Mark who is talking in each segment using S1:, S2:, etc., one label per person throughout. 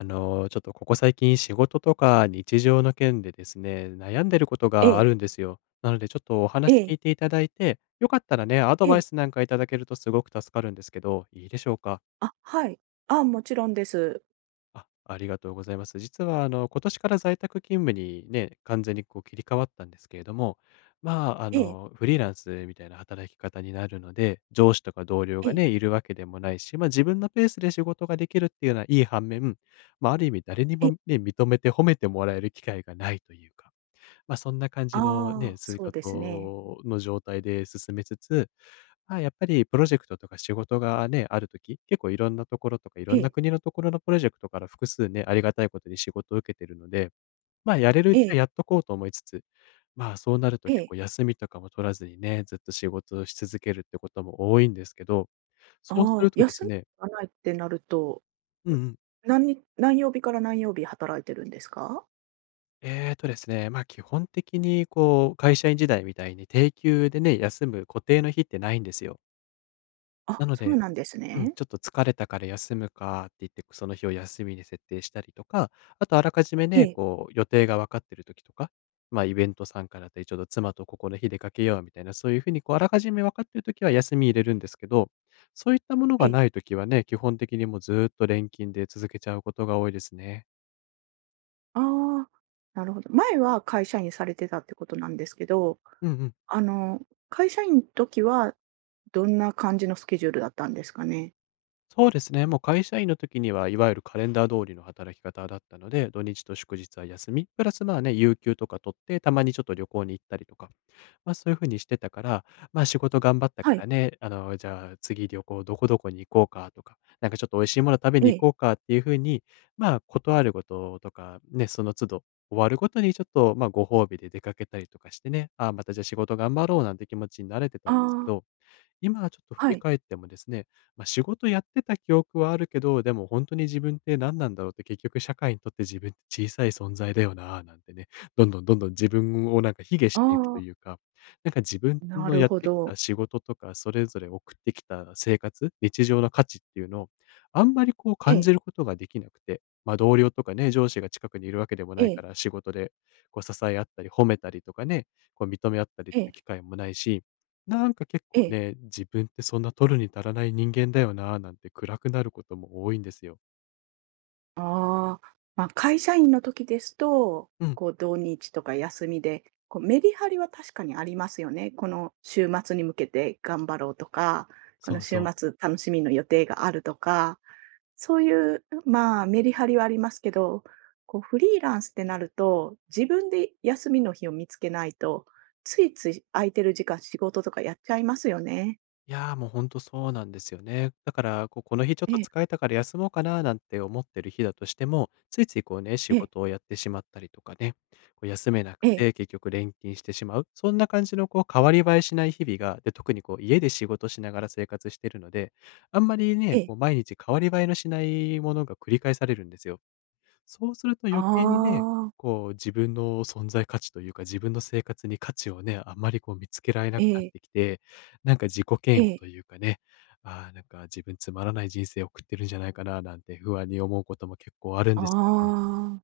S1: ちょっとここ最近仕事とか日常の件でですね、悩んでること
S2: え
S1: があ
S2: え、
S1: るんですよ。なのでちょっとお
S2: え
S1: 話
S2: え、
S1: 聞いていただいて、よかったらね、アド
S2: え
S1: バイ
S2: え。
S1: スなんかいただけるとすごく助かるんですけど、いいでしょうか？
S2: あ、はい。あ、もちろんです。
S1: あ、ありがとうございます。実は今年から在宅勤務にね、完全にこう切り替わったんですけれども、まあ、
S2: ええ、
S1: フリーランスみたいな働き方になるので、上司とか同僚
S2: え
S1: が
S2: え、
S1: ね、いるわけでもないし、まあ、自分のペースで仕事ができるっていうのはいい反面、まあ、ある意味誰に
S2: ええ。
S1: もね、認めて褒めてもらえる機会がないというか、まあ、そんな感じの
S2: あ
S1: ね、
S2: あ、
S1: 仕
S2: そうですね。
S1: 事の状態で進めつつ、ああ、やっぱりプロジェクトとか仕事がね、あるとき結構いろんなところとか、い
S2: え
S1: ろんな
S2: え、
S1: 国のところのプロジェクトから複数ね、ありがたいことに仕事を受けてるので、ま、やれるう
S2: え
S1: ちは
S2: え、
S1: やっとこうと思いつつ、まあ、そうなると
S2: え
S1: 結
S2: え。
S1: 構休みとかも取らずにね、ずっと仕事をし続けるってことも多いんですけど、そうす
S2: ああ、
S1: るとで
S2: 休
S1: す
S2: み
S1: ね。
S2: がないってなると、
S1: うん
S2: う
S1: うん。
S2: 何に何曜日から何曜日働いてるんですか？
S1: ですね、ま、基本的にこう、会社員時代みたいに定休でね、休む固定の日ってないんですよ。
S2: あ、
S1: なの
S2: そう
S1: で、
S2: なんです
S1: うん、
S2: ね。
S1: ちょっと疲れたから休むかって言って、その日を休みに設定したりとか、あとあらかじめ
S2: え
S1: ね、
S2: え、
S1: こう予定が分かってる時とか、まあイベント参加だったり、ちょっと妻とここの日出かけようみたいな、そういうふうにこうあらかじめ分かってる時は休み入れるんですけど、そういったもの
S2: え
S1: が
S2: え。
S1: ない時はね、基本的にもうずーっと錬金で続けちゃうことが多いですね。
S2: ああ、なるほど。前は会社員されてたってことなんですけど、
S1: うんうん。
S2: あの、会社員時はどんな感じのスケジュールだったんですかね？
S1: そうですね。もう会社員の時には、いわゆるカレンダー通りの働き方だったので、土日と祝日は休み、プラスまあね、有給とか取って、たまにちょっと旅行に行ったりとか、まあそういうふうにしてたから、まあ仕事頑張った
S2: は
S1: か
S2: い、
S1: らね、じゃあ次旅行どこどこに行こうかとか、なんかちょっと美味しいもの食べ
S2: え
S1: に行
S2: え。
S1: こうかっていうふうに、まあ断ることとか、ね、その都度終わるごとにちょっとまあご褒美で出かけたりとかしてね、ああ、またじゃあ仕事頑張ろうなんて気持ちになれてたんですけ
S2: ああ、
S1: ど、今ちょっと振
S2: は
S1: り
S2: い。
S1: 返ってもですね、まあ、仕事やってた記憶はあるけど、でも本当に自分って何なんだろうって、結局社会にとって自分って小さい存在だよな、なんてね、どんどんどんどん自分をなんか卑下
S2: あ
S1: していくという
S2: あ。
S1: か、なんか自分
S2: な
S1: の
S2: る
S1: やっ
S2: ほ
S1: てき
S2: ど。
S1: た仕事とか、それぞれ送ってきた生活、日常の価値っていうのを、あんまりこう
S2: え
S1: 感
S2: え、
S1: じることができなくて、ま、同僚とかね、上司が近くにいるわけでも
S2: え
S1: ないか
S2: え、
S1: ら、仕事でこう支え合ったり褒めたりとかね、こう認め合ったりっ
S2: え
S1: ていう
S2: え、
S1: 機会もないし、なんか結
S2: え
S1: 構
S2: え。
S1: ね、自分ってそんな取るに足らない人間だよな、なんて暗くなることも多いんですよ。
S2: ああ、まあ、会社員の時ですと、
S1: うん、
S2: こう土日とか休みで、こうメリハリは確かにありますよね。この週末に向けて頑張ろうとか、この
S1: そう
S2: 週
S1: そう。
S2: 末楽しみの予定があるとか、そういう、うまあ、メリハリはありますけど、こうフリーランスってなると、自分で休みの日を見つけないと、ついつい空いてる時間仕事とかやっちゃいますよね。
S1: いや、もうほんとそうなんですよね。だから、こう、この日ちょっ
S2: え
S1: と
S2: え、
S1: 疲れたから休もうかななんて思ってる日だとしても、ついついこうね、
S2: え
S1: 仕
S2: え、
S1: 事をやってしまったりとかね、こう休めなく
S2: ええ、
S1: て結局連勤してしまう。そんな感じのこう、変わり映えしない日々が、で、特にこう家で仕事しながら生活してるので、あんまり
S2: え
S1: ね、
S2: え。
S1: こう毎日変わり映えのしないものが繰り返されるんですよ。そうすると
S2: あ
S1: 余計にね、
S2: あ、
S1: こう自分の存在価値というか、自分の生活に価値をね、あんまりこう見つけられな
S2: え
S1: くなっ
S2: え、
S1: てきて、なんか自己
S2: え
S1: 嫌悪と
S2: え、
S1: いうかね、ああ、なんか自分つまらない人生を送ってるんじゃないかななんて不安に思うことも結構あるんですよね。
S2: ああ。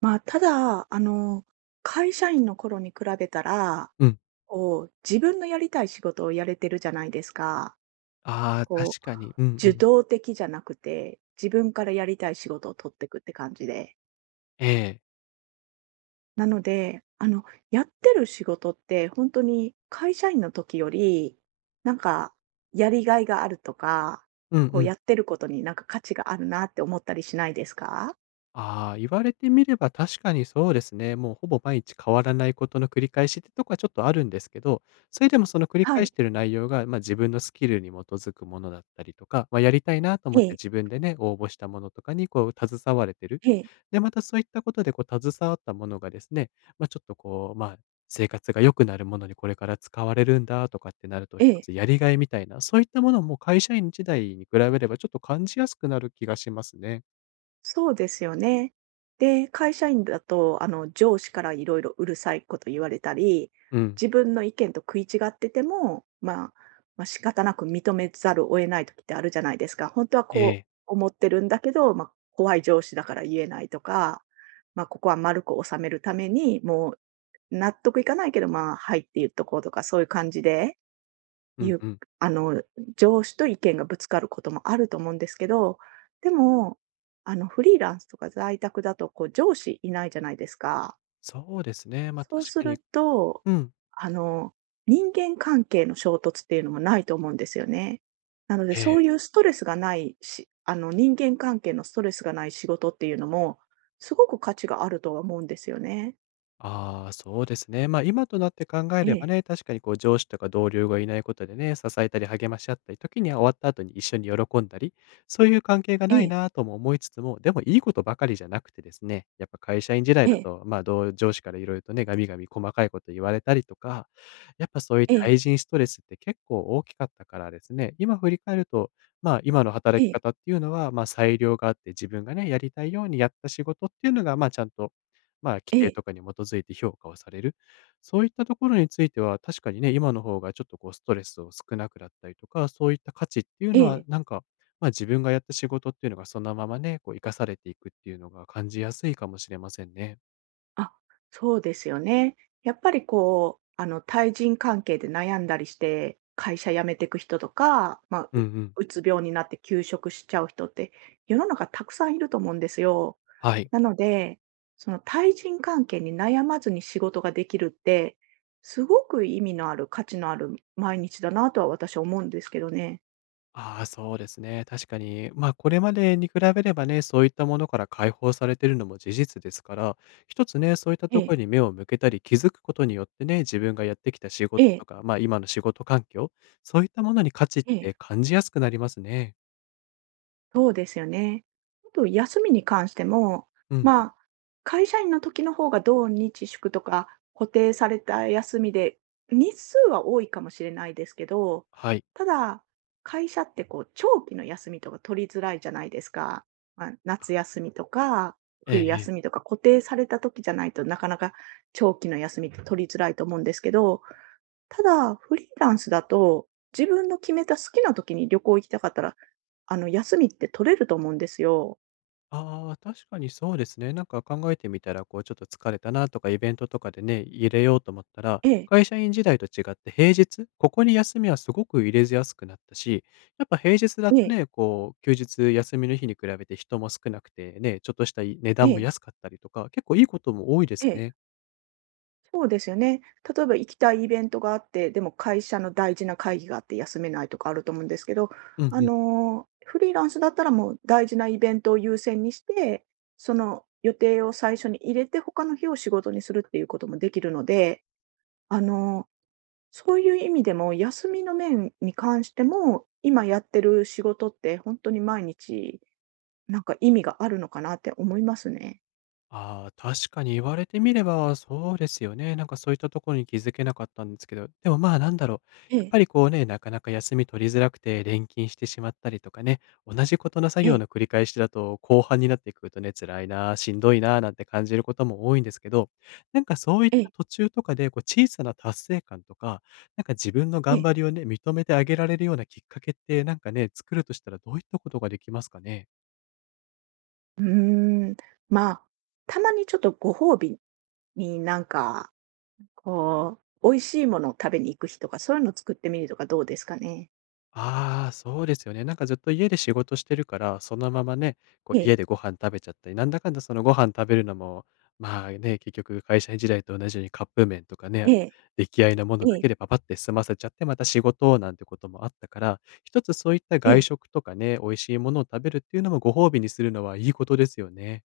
S2: まあ、ただ、会社員の頃に比べたら、
S1: うん。
S2: こう、自分のやりたい仕事をやれてるじゃないですか。
S1: ああ、
S2: こ
S1: 確
S2: う、
S1: かに。うんう
S2: 受
S1: ん。
S2: 動的じゃなくて、自分からやりたい仕事を取ってくって感じで。
S1: ええ。
S2: なので、やってる仕事って、本当に会社員の時より、なんか、やりがいがあるとか、
S1: うん
S2: こ
S1: う
S2: う、
S1: ん。
S2: やってることになんか価値があるなって思ったりしないですか？
S1: ああ、言われてみれば確かにそうですね。もうほぼ毎日変わらないことの繰り返しってとこはちょっとあるんですけど、それでもその繰り
S2: は
S1: 返
S2: い、
S1: してる内容が、まあ、自分のスキルに基づくものだったりとか、まあ、やりたいなと
S2: え
S1: 思っ
S2: え。
S1: て自分でね、応募したものとかにこう携われてる。
S2: ええ、
S1: で、またそういったことでこう携わったものがですね、まあ、ちょっとこう、まあ、生活が良くなるものにこれから使われるんだとかってなると、
S2: え
S1: 一
S2: え、
S1: つやりがいみたいな、そういったものも会社員時代に比べればちょっと感じやすくなる気がしますね。
S2: そうですよね。で、会社員だと、上司からいろいろうるさいこと言われたり、
S1: うん。
S2: 自分の意見と食い違ってても、まあ、仕方なく認めざるを得ない時ってあるじゃないですか。本当は
S1: え
S2: こ
S1: え。
S2: う思ってるんだけど、まあ、怖い上司だから言えないとか、まあ、ここは丸く収めるために、もう納得いかないけど、まあ、はいって言っとこうとか、そういう感じで
S1: う
S2: い
S1: ん
S2: う、
S1: うん。
S2: あの、上司と意見がぶつかることもあると思うんですけど、でも、フリーランスとか在宅だと、こう、上司いないじゃないですか。
S1: そうですね。ま、
S2: そう
S1: 確
S2: す
S1: かに。
S2: ると、
S1: うん。
S2: あの、人間関係の衝突っていうのもないと思うんですよね。なので、
S1: え
S2: そうい
S1: え。
S2: うストレスがないし、人間関係のストレスがない仕事っていうのも、すごく価値があるとは思うんですよね。
S1: ああ、そうですね。まあ、今となって考え
S2: え
S1: れば
S2: え、
S1: ね、確かにこう上司とか同僚がいないことでね、支えたり励まし合ったり、時には終わった後に一緒に喜んだり、そういう関係が
S2: え
S1: ない
S2: え、
S1: なとも思いつつも、でもいいことばかりじゃなくてですね、やっぱ会社員時代
S2: え
S1: だ
S2: え、
S1: と、まあ、同上司からいろいろとね、ガミガミ細かいこと言われたりとか、やっぱそういう
S2: ええ、
S1: 対人ストレスって結構大きかったからですね、今振り返ると、まあ、今の
S2: え
S1: 働き
S2: え、
S1: 方っていうのは、まあ、裁量があって自分がね、やりたいようにやった仕事っていうのが、まあ、ちゃんとまあ、規
S2: え
S1: 定
S2: え、
S1: とかに基づいて評価をされる。そういったところについては、確かにね、今の方がちょっとこうストレスを少なくなったりとか、そういった価値っていう
S2: え
S1: のは、
S2: え。
S1: なんか、まあ自分がやった仕事っていうのがそのままね、こう生かされていくっていうのが感じやすいかもしれませんね。
S2: あ、そうですよね。やっぱりこう、対人関係で悩んだりして、会社辞めていく人とか、
S1: うんうん。
S2: うつ病になって休職しちゃう人って、世の中たくさんいると思うんですよ。
S1: はい。
S2: なので、その対人関係に悩まずに仕事ができるって、すごく意味のある、価値のある毎日だなとは私は思うんですけどね。
S1: ああ、そうですね。確かに、ま、これまでに比べればね、そういったものから解放されているのも事実ですから、一つね、そういった
S2: え
S1: とこ
S2: え、
S1: ろに目を向けたり、気づくことによってね、自分がやってきた仕
S2: え
S1: 事
S2: え、
S1: とか、ま、今の仕事環境、そういったものに価値っ
S2: ええ。
S1: て感じやすくなりますね。
S2: そうですよね。あと休みに関しても、
S1: うんうん、
S2: まあ、会社員の時の方が土日祝とか固定された休みで、日数は多いかもしれないですけど、
S1: はい。
S2: ただ、会社ってこう長期の休みとか取りづらいじゃないですか。まあ、
S1: あ、
S2: 夏休みとか
S1: ええ
S2: 冬
S1: え
S2: 休み
S1: え。
S2: とか固定された時じゃないとなかなか長期の休みって取りづらいと思うんですけど、ただ、フリーランスだと、自分の決めた好きな時に旅行行きたかったら、休みって取れると思うんですよ。
S1: ああ、確かにそうですね。なんか考えてみたら、こう、ちょっと疲れたなとか、イベントとかでね、入れようと思ったら、
S2: ええ、
S1: 会社員時代と違って平日、ここに休みはすごく入れやすくなったし、やっぱ平日だ
S2: え
S1: と
S2: え、
S1: ね、こう、休日休みの日に比べて人も少なくてね、ちょっとした値
S2: え
S1: 段も
S2: え、
S1: 安かったりとか、結構いいことも多いで
S2: え
S1: す
S2: え、
S1: ね。
S2: そうですよね。例えば行きたいイベントがあって、でも会社の大事な会議があって休めないとかあると思うんですけど、
S1: うんうん。
S2: フリーランスだったらもう大事なイベントを優先にして、その予定を最初に入れて、他の日を仕事にするっていうこともできるので、あの、そういう意味でも、休みの面に関しても、今やってる仕事って本当に毎日、なんか意味があるのかなって思いますね。
S1: ああ、確かに言われてみればそうですよね。なんかそういったところに気づけなかったんですけど、でもまあなんだろう。
S2: え
S1: やっ
S2: え、
S1: ぱりこうね、なかなか休み取りづらくて連勤してしまったりとかね、同じことの作
S2: え
S1: 業
S2: え、
S1: の繰り返しだと後半になってくるとね、辛いなあ、しんどいな、なんて感じることも多いんですけど、なんかそういっ
S2: え
S1: た
S2: え、
S1: 途中とかでこう小さな達成感とか、なんか自分の
S2: え
S1: 頑張
S2: え。
S1: りをね、認めてあげられるようなきっかけってなんかね、作るとしたらどういったことができますかね。
S2: うーん、まあ、たまにちょっとご褒美になんか、こう、美味しいものを食べに行く日とか、そういうのを作ってみるとかどうですかね？
S1: ああ、そうですよね。なんかずっと家で仕事してるから、そのままね、こう
S2: え
S1: 家
S2: え、
S1: でご飯食べちゃったり、なんだかんだそのご飯食べるのも、まあね、結局会社時代と同じようにカップ麺とか
S2: え
S1: ね、
S2: え、
S1: 出来合いのもの
S2: え
S1: だ
S2: え、
S1: けでパパって済ませちゃって、また仕事をなんてこともあったから、一つそういった
S2: え
S1: 外
S2: え。
S1: 食とかね、美味しいものを食べるっていうのもご褒美にするのはいいことですよね。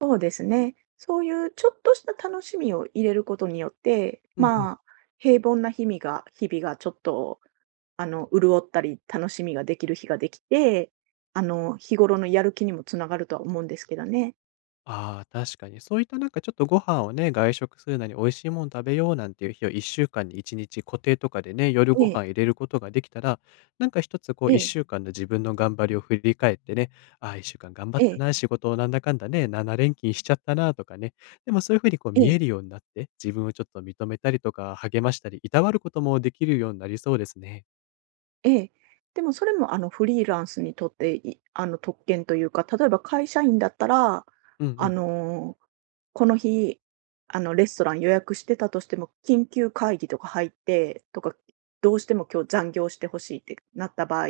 S2: そうですね。そういうちょっとした楽しみを入れることによって、
S1: うんうん。
S2: まあ、平凡な日々がちょっと潤ったり、楽しみができる日ができて、日頃のやる気にもつながるとは思うんですけどね。
S1: ああ、確かに。そういったなんかちょっとご飯をね、外食するなり、美味しいもん食べようなんていう日を1週間に1日固定とかでね、夜
S2: え
S1: ご
S2: え、
S1: 飯入れることができたら、なんか一つこ
S2: え
S1: う
S2: え、
S1: 1週間の自分の頑張りを振り返ってね、ああ、1週間頑張っ
S2: え
S1: た
S2: え、
S1: な、仕事をなんだかんだね、7連勤しちゃったなとかね。でもそういう風にこう
S2: え
S1: 見え
S2: え、
S1: るようになって、自分をちょっと認めたりとか、励ましたり、いたわることもできるようになりそうですね。
S2: ええ。でもそれもフリーランスにとって、いあの、特権というか、例えば会社員だったら、
S1: うんう
S2: あ
S1: ん。
S2: のこの日、レストラン予約してたとしても、緊急会議とか入って、とか、どうしても今日残業してほしいってなった場合、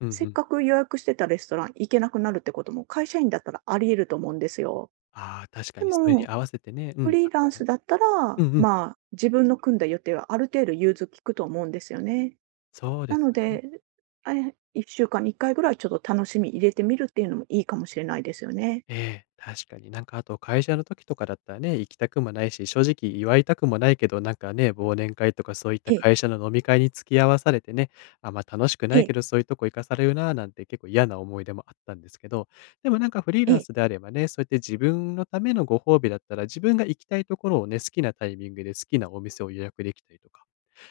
S1: うんう
S2: せっ
S1: ん。
S2: かく予約してたレストラン行けなくなるってことも会社員だったらあり得ると思うんですよ。
S1: ああ、確か
S2: で
S1: にそれに
S2: も、
S1: 合わせてね、う
S2: フ
S1: ん、
S2: リ
S1: あ
S2: ーラ
S1: と
S2: ン
S1: は
S2: ス
S1: ね、
S2: だったら、
S1: うんうん、
S2: まあ、自分の組んだ予定はある程度融通きくと思うんですよね。
S1: そうで
S2: な
S1: す
S2: の
S1: よね。
S2: で、あれ1週間に1回ぐらいちょっと楽しみ入れてみるっていうのもいいかもしれないですよね。
S1: ええ、確かになんかあと会社の時とかだったらね、行きたくもないし、正直祝いたくもないけど、なんかね、忘年会とかそういった
S2: ええ、
S1: 会社の飲み会に付き合わされてね、あ、ま、楽しく
S2: え
S1: ないけ
S2: え、
S1: どそういうとこ行かされるなぁなんて結構嫌な思い出もあったんですけど、でもなんかフリー
S2: え
S1: ラン
S2: え、
S1: スであればね、そうやって自分のためのご褒美だったら、自分が行きたいところをね、好きなタイミングで好きなお店を予約できたりとか、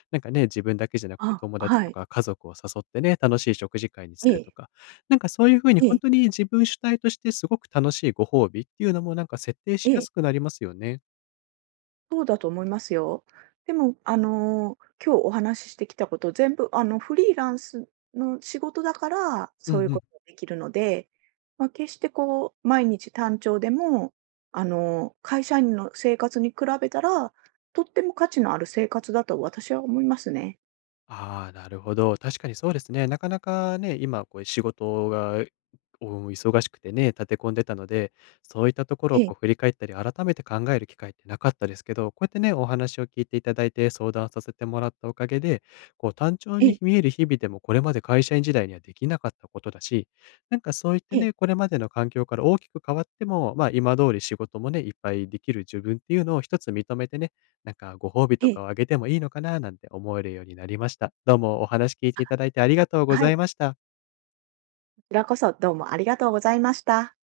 S1: なんかね、自分だけじゃなくて
S2: あ、
S1: 友達
S2: は
S1: と
S2: い、
S1: か家族を誘ってね、楽しい食事会にす
S2: え
S1: ると
S2: え、
S1: か、なんかそういう風に
S2: え
S1: 本
S2: え。
S1: 当に自分主体としてすごく楽しいご褒美っていうのもなんか設定
S2: え
S1: しや
S2: え、
S1: すくなりますよね。
S2: そうだと思いますよ。でも、今日お話ししてきたこと、全部、フリーランスの仕事だから、
S1: うん
S2: そういう
S1: う
S2: こ
S1: ん。
S2: とができるので、まあ、決してこう、毎日単調でも、会社員の生活に比べたら、とっても価値のある生活だと私は思いますね。
S1: ああ、なるほど。確かにそうですね。なかなかね、今こう仕事がお忙しくてね、立て込んでたので、そういったところ
S2: え
S1: を
S2: え、
S1: こう振り返ったり、改めて考える機会ってなかったですけど、こうやってね、お話を聞いていただいて、相談させてもらったおかげで、こう単調
S2: え
S1: に
S2: え、
S1: 見える日々でも、これまで会社員時代にはできなかったことだし、なんかそういって
S2: ええ、
S1: ね、これまでの環境から大きく変わっても、まあ、今通り仕事もね、いっぱいできる自分っていうのを一つ認めてね、なんかご褒美
S2: え
S1: とか
S2: え、
S1: をあげてもいいのかななんて思えるようになりました。どうもお話聞いていただいてありがとうご
S2: は
S1: ざ
S2: い、
S1: い
S2: こ
S1: ました。
S2: ちらこそどうもありがとうございました。